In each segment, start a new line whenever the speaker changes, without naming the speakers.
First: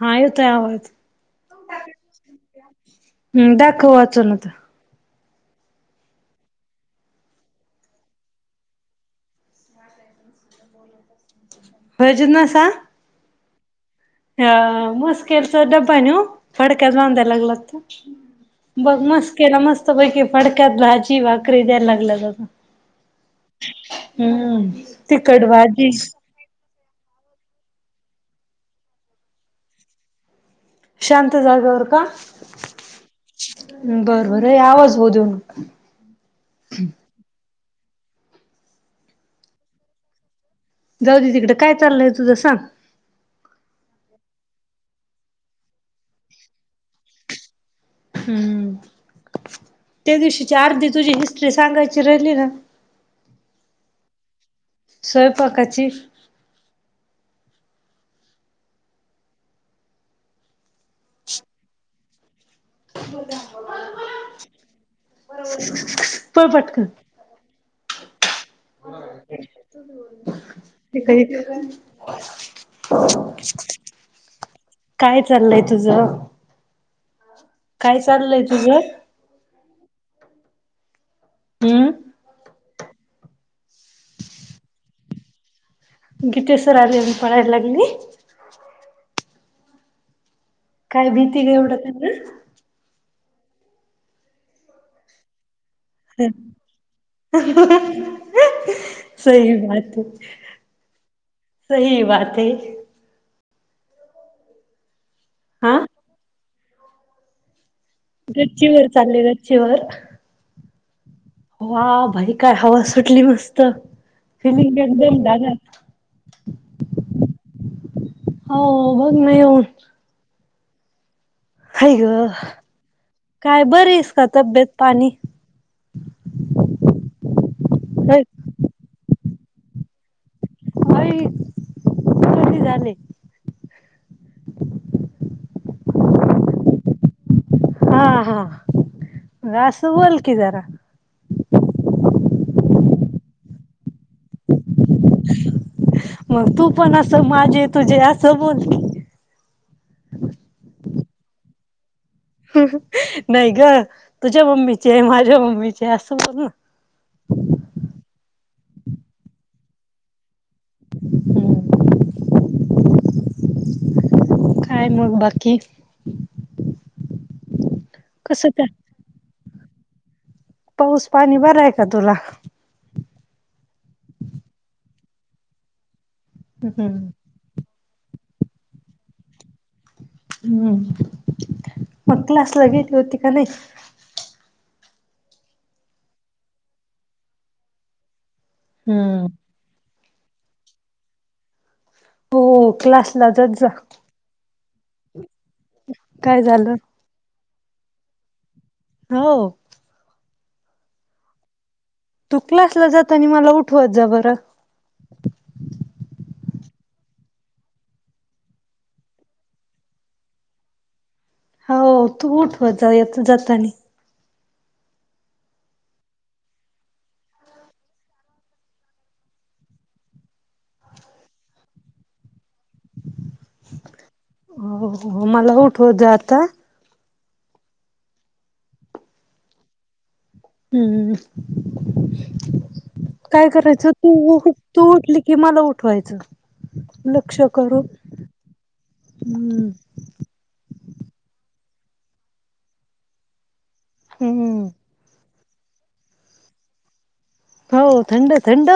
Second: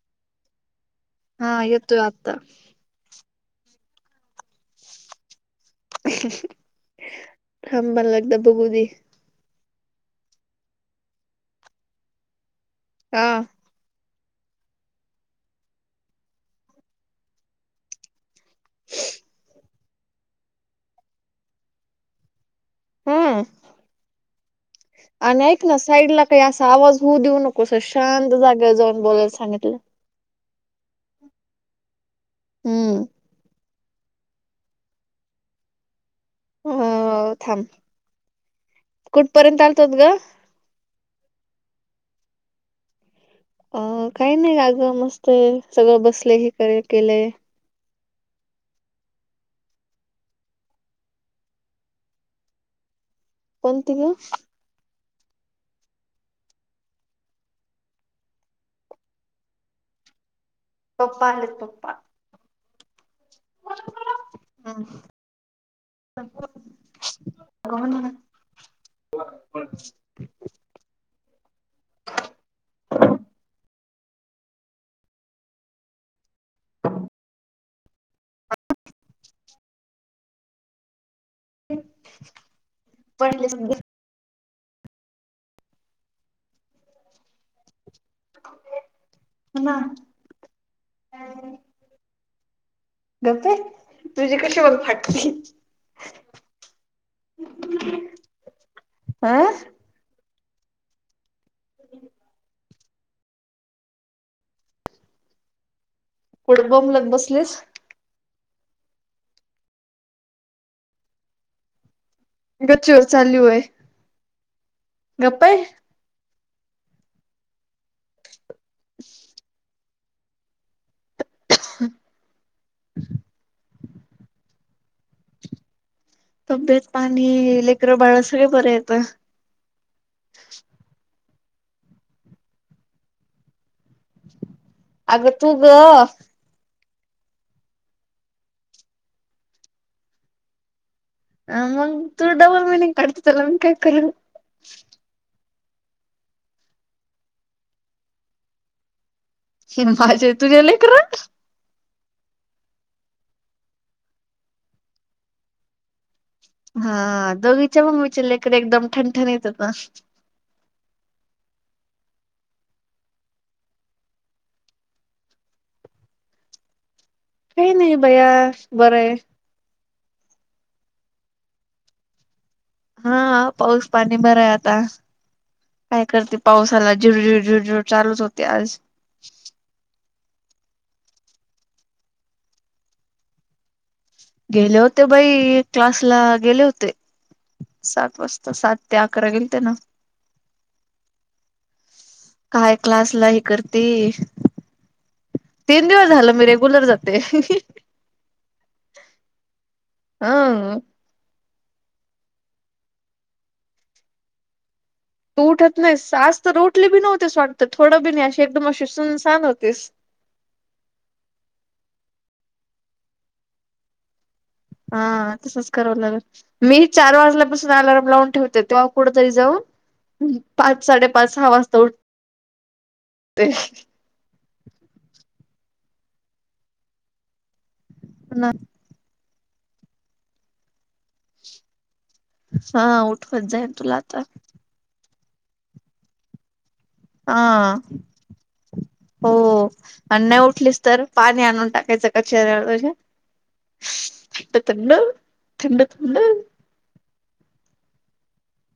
हा येेतोय आवाज.
हा येतोय आवाज
हम्म दाखव वाचूव न आता.
थांब मला एकदा बघू दे
ब वजनसा, [unintelligible]
हा
हा मस्कल तर डबा नव पडक्याल बाधायला लागलात ते बघ मस्केला केला मस्त पैकी फडक्यात भाजी भाकरी द्यायला लागलं.
हम्म
हम्म
आणि
तिकट
ऐक ना
भाजी.
साईडला काही असा आवाज होऊ देऊ नकोस शांत जागेत जाऊन बोलायला सांगितलं.
शांत जागेवर का?
हम्म
बरं बरं आवाज होऊ देऊ नको.
हो थांब कुठपर्यंत आलतोत ग?
जाऊ दे तिकडं काय चाललंय तुझं सांग?
अ काही नाही आगं मस्त आहे सगळं बसले हे करे केलेय.
हम्म त्या दिवशीच्या अर्धी तुझी हिस्ट्री सांगायची राहिली ना.
कोणती ग?
स्वयंपाकाची?
पप्पा आले पप्पा. हम्म.
[unintelligible] पळ पटकन.
[unintelligible] हो ना. [unintelligible]
[unintelligible] काय चाललंय तुझ?
[unintelligible]
काय चाललय तुझं? हम्म
[unintelligible]
गीतेसर आले, मंग पळायला लागली.
आपलेत [unintelligible] होणा
काय भीती ग, एवढं त्यांना?
गपये, तुझी कशी मग फाटती.
हं हं ही,
हा
सही बात ये.. सही बात हे. आं?
कुड बोंबलत बसलीस?
गच्चीवर चालले, गच्चीवर ह, वाह भाई. काय हवा
गच्चीवर
सुटली,
चालली होय
मस्त. फिनिंग [unintelligible] एकदम
गप्प
लाग
आहे
झालं. हो बघ ना येऊन. काय ग? काय बरिस का तब्येत पाणी?
तब्येत पाणी, लेकरं बाळ
होय
सगळे बरे येतं.
आई, कधी झाले?
अग तू ग
हां हां आस बोलकी, जरा.
हां मग, तू डबल मिनिंग काढते, त्याला मी काय करू?
मग तू पण असं, माझे तुझे असं बोल
[unintelligible] हि माझे तुझे लेकर.
हं हिं, नही ग तुझ्या मम्मीचे, माझ्या मम्मीचे असं बोल ना
हा दोघींच्या मम्मीचे लेकरं, एकदम ठंन ठणीत यत. [inaudible]
काय मग बाकी?
काई नई बया
कसं काय
बरं ये.
पाऊस पाणी बराये का तुला?
हां पाऊस पाणी बरा ये, आता काय करती? पावसाला
हम्म.
जुरजुर झुरजुर चालूच होते आज.
हम्म, मग क्लासला गेली होती का नाही?
गेले होते बाई, क्लास ला गेले होते, सात वाजता. त सात ते
हम्म.
अकरा गेल ते ना.
तू
काय
क्लासला
हे
जात जा.
करते तीन दिवस झालं, मी रेगुलर जाते.
हो.
अं.
तू क्लासला जातानी मला उठवत जा बरं.
तू उठत नाहीस, आज तर उठले बी नव्हतेस वाटतं थोडं बी नाही अशी एकदम अशी सुनसान होतेस.
हो तू उठवजा येत जातानी.
हां तसंच करावं लागलं. मीही चार वाजल्यापासून अलाराम लावून ठेवते तेव्हा कुठेतरी जाऊन हं पाच साडेपाच सहा वाजता उठ ते.
हो, हो मला उठवत जा आता.
[unintelligible]
हम्म,
हा उठवत
काय
जाईन
करायचं
तुला आता
तू तू उठली की मला उठवायचं. लक्ष
हां,
करून.
हो.
हम्म
आणि नाही उठलीस तर पाणी आणून टाकायचं का चेहऱ्यावर तुझ्या?
हम्म.
थंड, थंड थंड.
हो थंड थंड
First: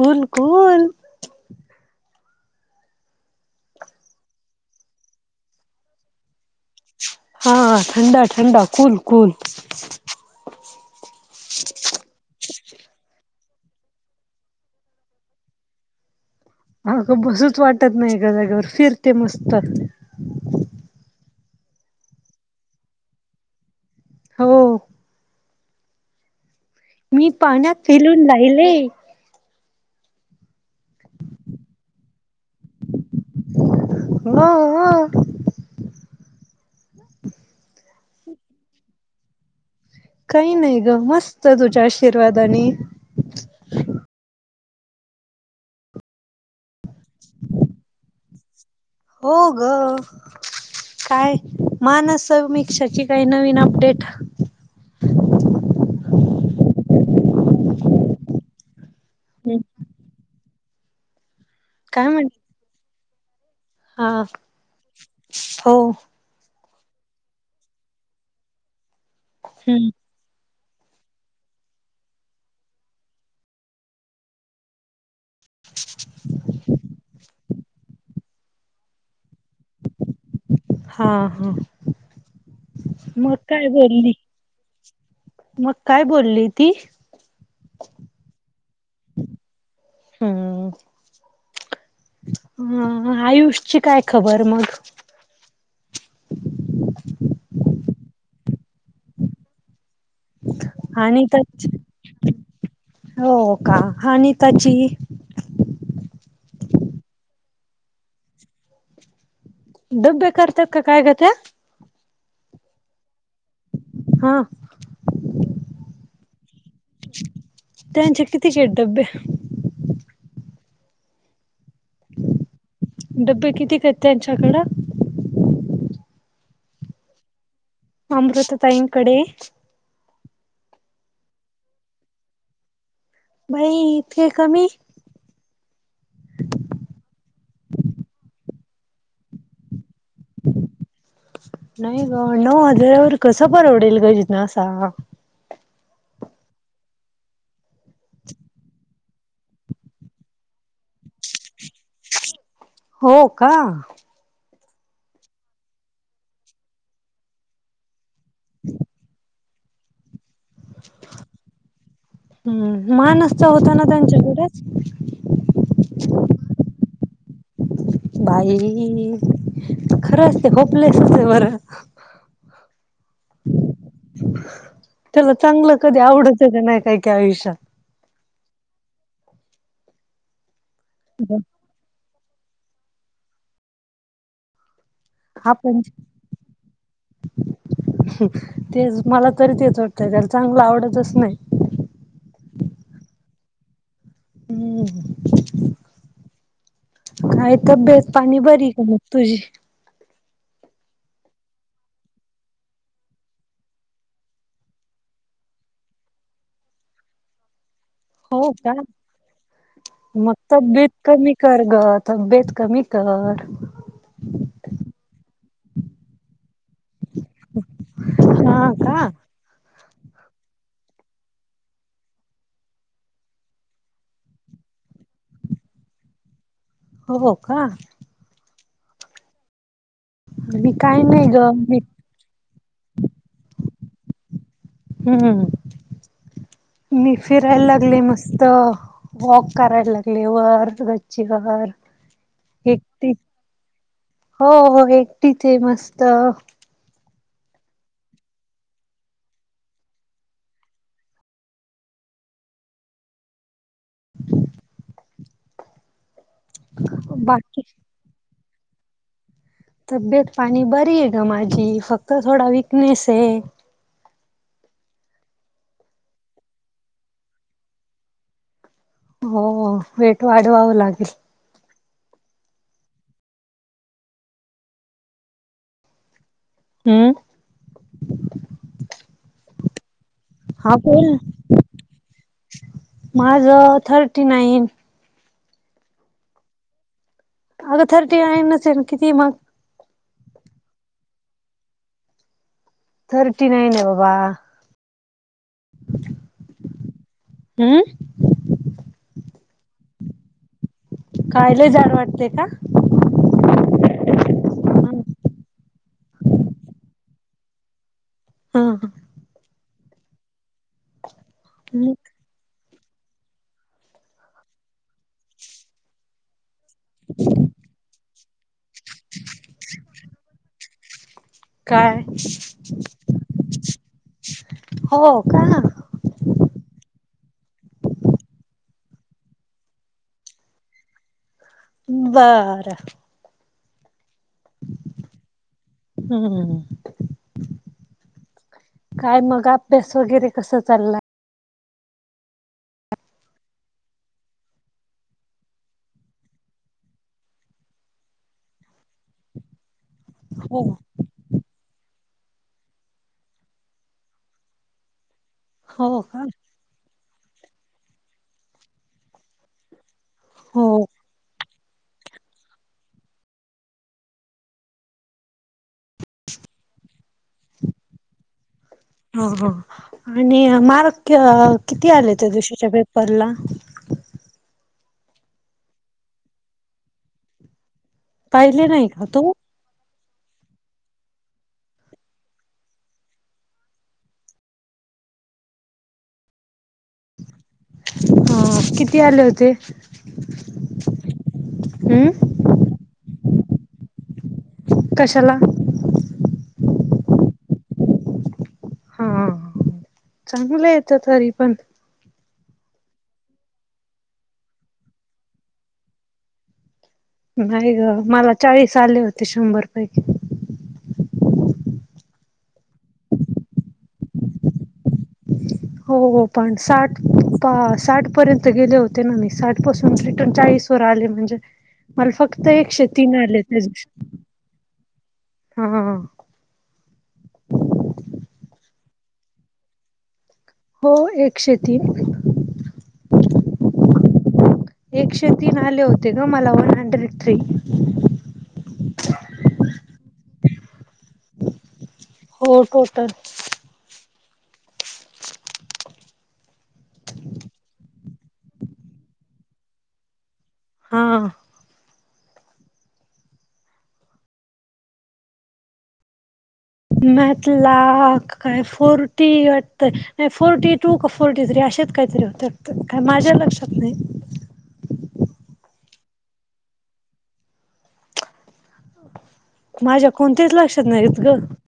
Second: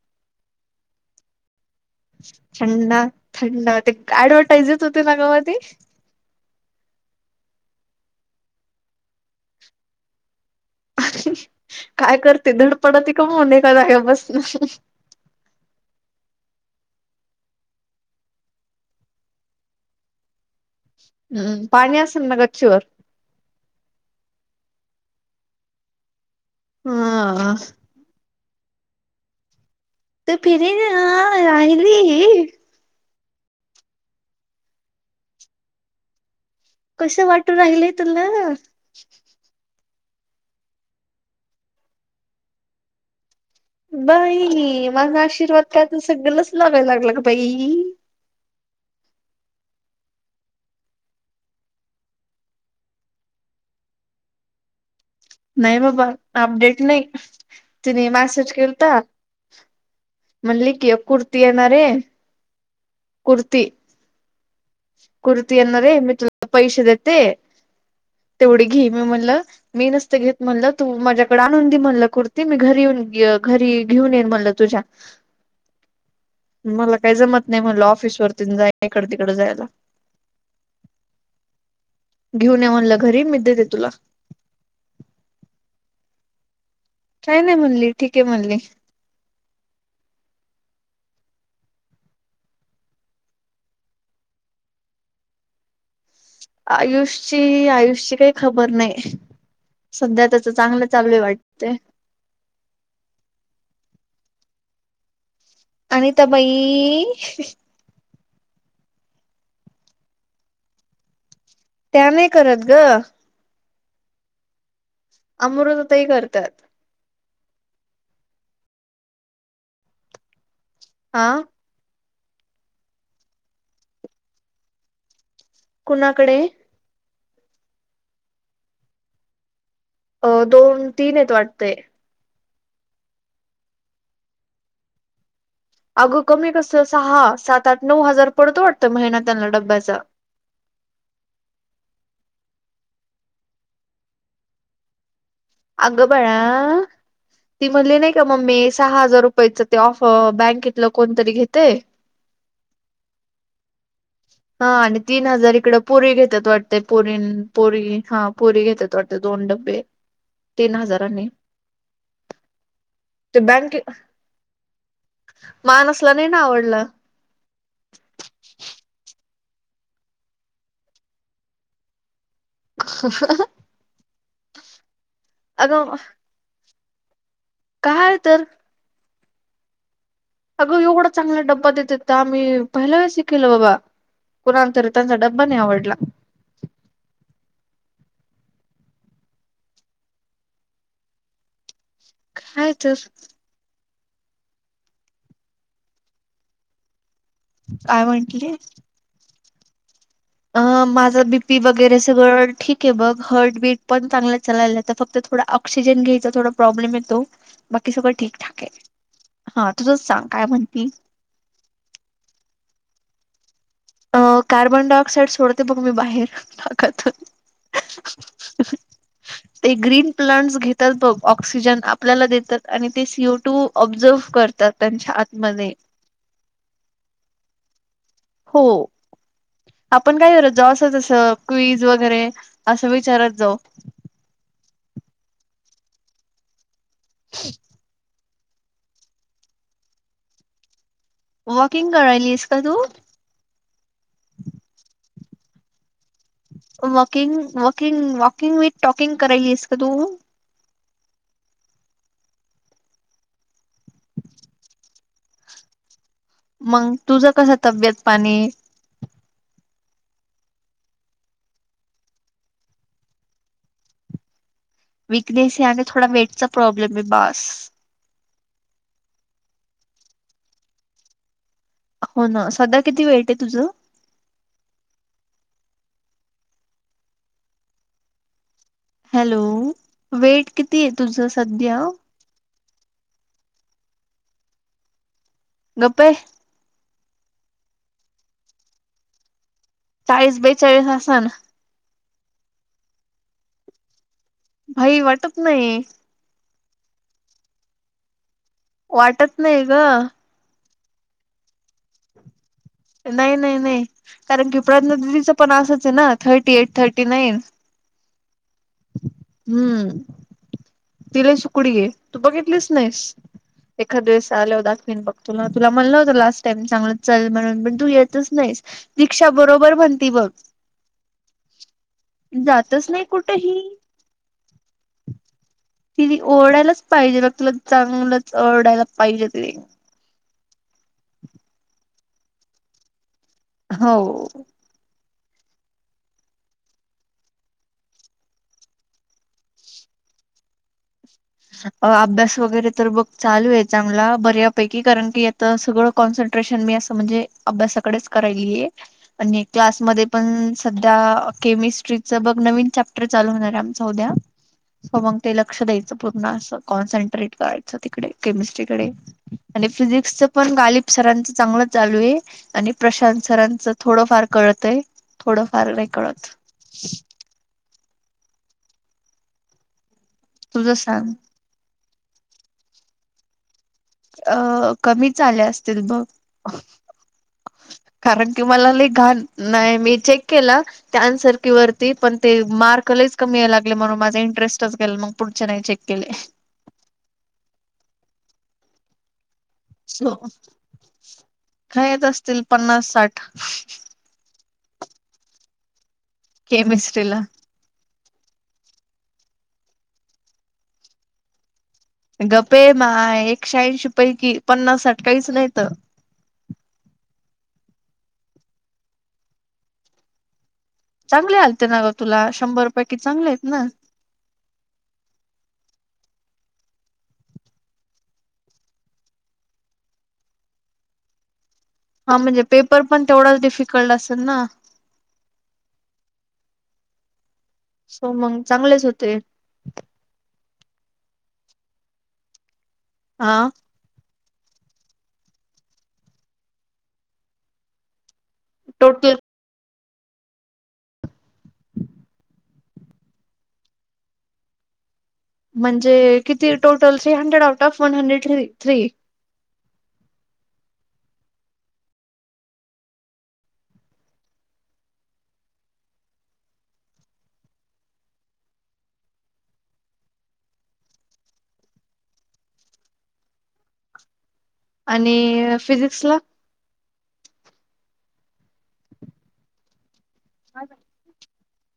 कूल कूल.
थंड थंडते ऍडव्हटाईज येत होती ना ग मधी?
हां थंडा थंडा कुल कुल.
काय करते धडपडते का मोने एका जाग्यावर बस
आग बसूच वाटत नाही एका जागेवर, फिरते मस्त.
हम्म, पाणी आसन ना गच्चीवर?
हो. मी
हा
पाण्यात फिलून राहिले.
तू फिरून अं राहिली?
हो. हो
कसं वाटू राहिलय तुला?
काही नाही ग मस्त, तुझ्या आशीर्वादानी.
बाई माझा आशीर्वाद कायच सगलच लागाय लागलं बाई?
हो ग. काय मानस, समेक्षाची काही नवीन अपडेट?
नाही बाबा अपडेट नाही, तिने मॅसेज केलता.
हम्म
म्हणली किय कुर्ती येणारेय. कुर्ती
हां.
कुर्ती येणारेय मी तुला पैशे देते. तेवढी घी, मी म्हणल मी
हम्म
नसत घेत. म्हणलं तू माझ्याकडे आणून दे म्हणल कुर्ती मी घरी येऊन घरी घेऊन येईन म्हणल तुझ्या. [inaudible]
[inaudible]
मला काही जमत नाही म्हटलं ऑफिस वरती जाय इकड तिकड जायला.
हां हां.
घेऊन ये म्हणलं घरी, मी देते तुला.
मग काय बोलली ती?
काय नाही म्हणली, ठीक आहे म्हणली.
हम्म. अं आयुषची काय खबर मग?
आयुषची आयुषची काय खबर नाय. सध्या त्याच चांगल चालूये
आणि त्याच
वाटतयं.
हो का हानी ताची
आणिता बई
डब्बे करतात का काय ग त्या
त्या नाय करत ग
हा
अमृता ताई करतात.
त्यांचे कितीचेेत डब्बे
आ
डब्बे कितीक येत त्यांच्याकडं
कुणाकडे
अमृता ताईंकडे
अ दोन तीन येत वाटतय.
भाई इतके कमी
अगं कमी कस सहा सात आठ नऊ हजार पडतो वाटतं महिना त्यांना डब्याचा
नाही ग नऊ हजारावर कसं परवडेल ग जिज्ञानासा
अग बाळा ती म्हणली नायं का मम्मी सहा हजार रुपयाच ते ऑफ बँके तल कोणतरी घेतयं.
हो का
हा आणि तीन हजार इकड पोरी घेतात वाटते पोरी पोरगी हा पोरी घेतात दोन डब्बे तीन हजारांनी
हम्म
ते
मानसचा होता
बँके
ना त्यांच्याकडेच
मानसला नाही ना आवडल
बाई खरंच ते होपलेस ये बरं
[unintelligible]
त्याज चांगलं कधी आवडतच नाही काय काय आयुष्यात
काहळ तर अगं एवढा चांगला डब्बा देतेतं त आम्ही पहिला शिकेला बाबा कुणाला तरी त्यांचा डब्बा नाय
आपण
आवडला.
तेच मला तरी तेच वाटतय त्याला चांगलं आवडतच नायं.
काय त
हम्म कायं
काय
तब्येत पाणी
म्हंटली
बरी ये का म तुझी
अ माझं बीपी वगैरे सगळं ठीक ये बघ हर्ट बीट पण चांगलं चालेला त फक्त थोडा ऑ ऑक्सिजन घ्यायचा थोडा प्रॉब्लेम येतो. बाकी सगळं
हो
ठीकठाक ये
का?
हा तुझंच सांग
मग
काय म्हणती
तब्येत कमी कर ग तब्येत कमी कर
अ कार्बन डाय ऑक्साइड सोडते बघ मी बाहेर नाकातून
हा का?
[unintelligible] ते ग्रीन प्लांट्स घेतात बघ ऑक्सिजन आपल्याला देतात आणि ते सीओ टू ऑब्झर्व्ह करतात. त्यांच्या आतमध्ये
हो हो का
हो आपण काय करत
मी
जास
काय
जस
नाही ग मी
क्वीज वगैरे असं विचारत जाऊ
हम्म मी फिरायला लागले मस्त त वॉक करायला लागले वर चीक घर
वॉकिंग करायलीस का तू
एकटी होय एकटीच आहे मस्त
walking walking walking with talking करायलीस काय तू?
[inaudible]
मग तुझं कस
बाकी
तब्येत पाणी?
तब्येत पाणी बरी आहे ग माझी फक्त थोडा विकनेस आहे.
विकनेस आहे आणि थोडा वेटचा प्रॉब्लेम आहे बास.
हो वेट वाढवावं लागेल.
हो ना सध्या किती वेटय तुझं
हम्म.
हॅलो वेट
हा
किती आहे
बोल
तुझ सध्या?
माझं थर्टी नाईन.
गप्पे.
अगं थर्टी नाईनच हायना कितीय मग?
चाळीस बेचाळीस अस ना.
थर्टी नाईन आहे बाबा.
भाई वाटत नाही.
हम्म.
वाटत नाही ग.
काय लई जाड वाटते का?
नाही नाही नाही कारण की प्रज्ञा दिदीचं पण असच आहे ना थर्टी एट थर्टी नाईन.
हा.
हम्म तिला सुकडी आहे तू बघितलीस. नाईस एखाद वेळेस आल्यावर दाखवीन बघ तुला तुला म्हणल होत लास्ट त्यांनी चांगलं चल म्हणून पण तू येतच नाहीस रिक्षा बरोबर म्हणती बघ
काय?
त ही.
हो का
तिरी ओढायलाच पाहिजे बघ तुला चांगलंच ओरढायला पाहिजे तिरी
बरं.
हो.
हम्. काय मग अभ्यास वगैरे कस चाललाय?
अभ्यास वगैरे तर बघ चालूये चांगला बऱ्या पैकी कारण की तर सगळं कॉन्सन्ट्रेशन मी असं म्हणजे अभ्यासाकडेच करायली गेलीय आणि क्लासमध्ये पण
हो
सध्या केमिस्ट्रीच बघ नवीन चॅप्टर चालू होणार आहे आमच उद्या सो मग ते लक्षात
हो का
पुन्हा असं कॉन्सन्ट्रेट करायच तिकडे केमिस्ट्री कडे आणि फिजिक्सच पण
हो
गालिब सरांचं चांगलं चालू आहे. आणि प्रशांत सरांचं थोडंफार कळतंय थोडंफार नाही कळत
हा हा आणि
तुझं सांग
मार्क किती आले त्या दिवशीच्या पेपरला
अ कमीच आले असतील बघ कारण की
पाहिले
मला
नाही
लय
का
घाण
तू
नाही. मी चेक केला. त्या आन्सर की वरती पण ते मार्क लईच कमी या लागले म्हणून माझा इंटरेस्टच गेला मग पुढच्या नाही चेक केले.
हो किती आले होते?
हो खायत
हम्म
असतील पन्नास साठ
कशाला?
केमिस्ट्रीला.
हा चांगलं येतं तरी पण
गपये माय एकशे ऐंशी पैकी पन्नास साठ काहीच नाहीत.
नाही ग मला चाळीस आले होते शंभर पैकी
चांगले आलते ना गं तुला शंभर पैकी चांगले आहेत ना
हो पण साठ अ साठ पर्यंत गेले होते ना मी साठ पासून रिटर्न चाळीस बर आले म्हणजे मला
हा म्हणजे
फक्त
पेपर
एकशे
पण
तीन
तेवढाच
आले त्या
डिफिकल्ट
दिवशी
असेल ना
हा
सो मंग चांगलेच होते.
हो एकशे तीन
आ
एकशे तीन आले होते का मला वन हंड्रेड थ्री
टोटल
हो टोटल
म्हणजे किती टोटलचे hundred out of one hundred three three
हा मॅथला काय फोर्टी वाटत न फोर्टी टू का फोर्टी थ्री असेच काही तरी होते. त्यात काय माझ्या लक्षात नाही.
आणि फिजिक्सला
माझ्या कोणत्याच लक्षात नाहीत गं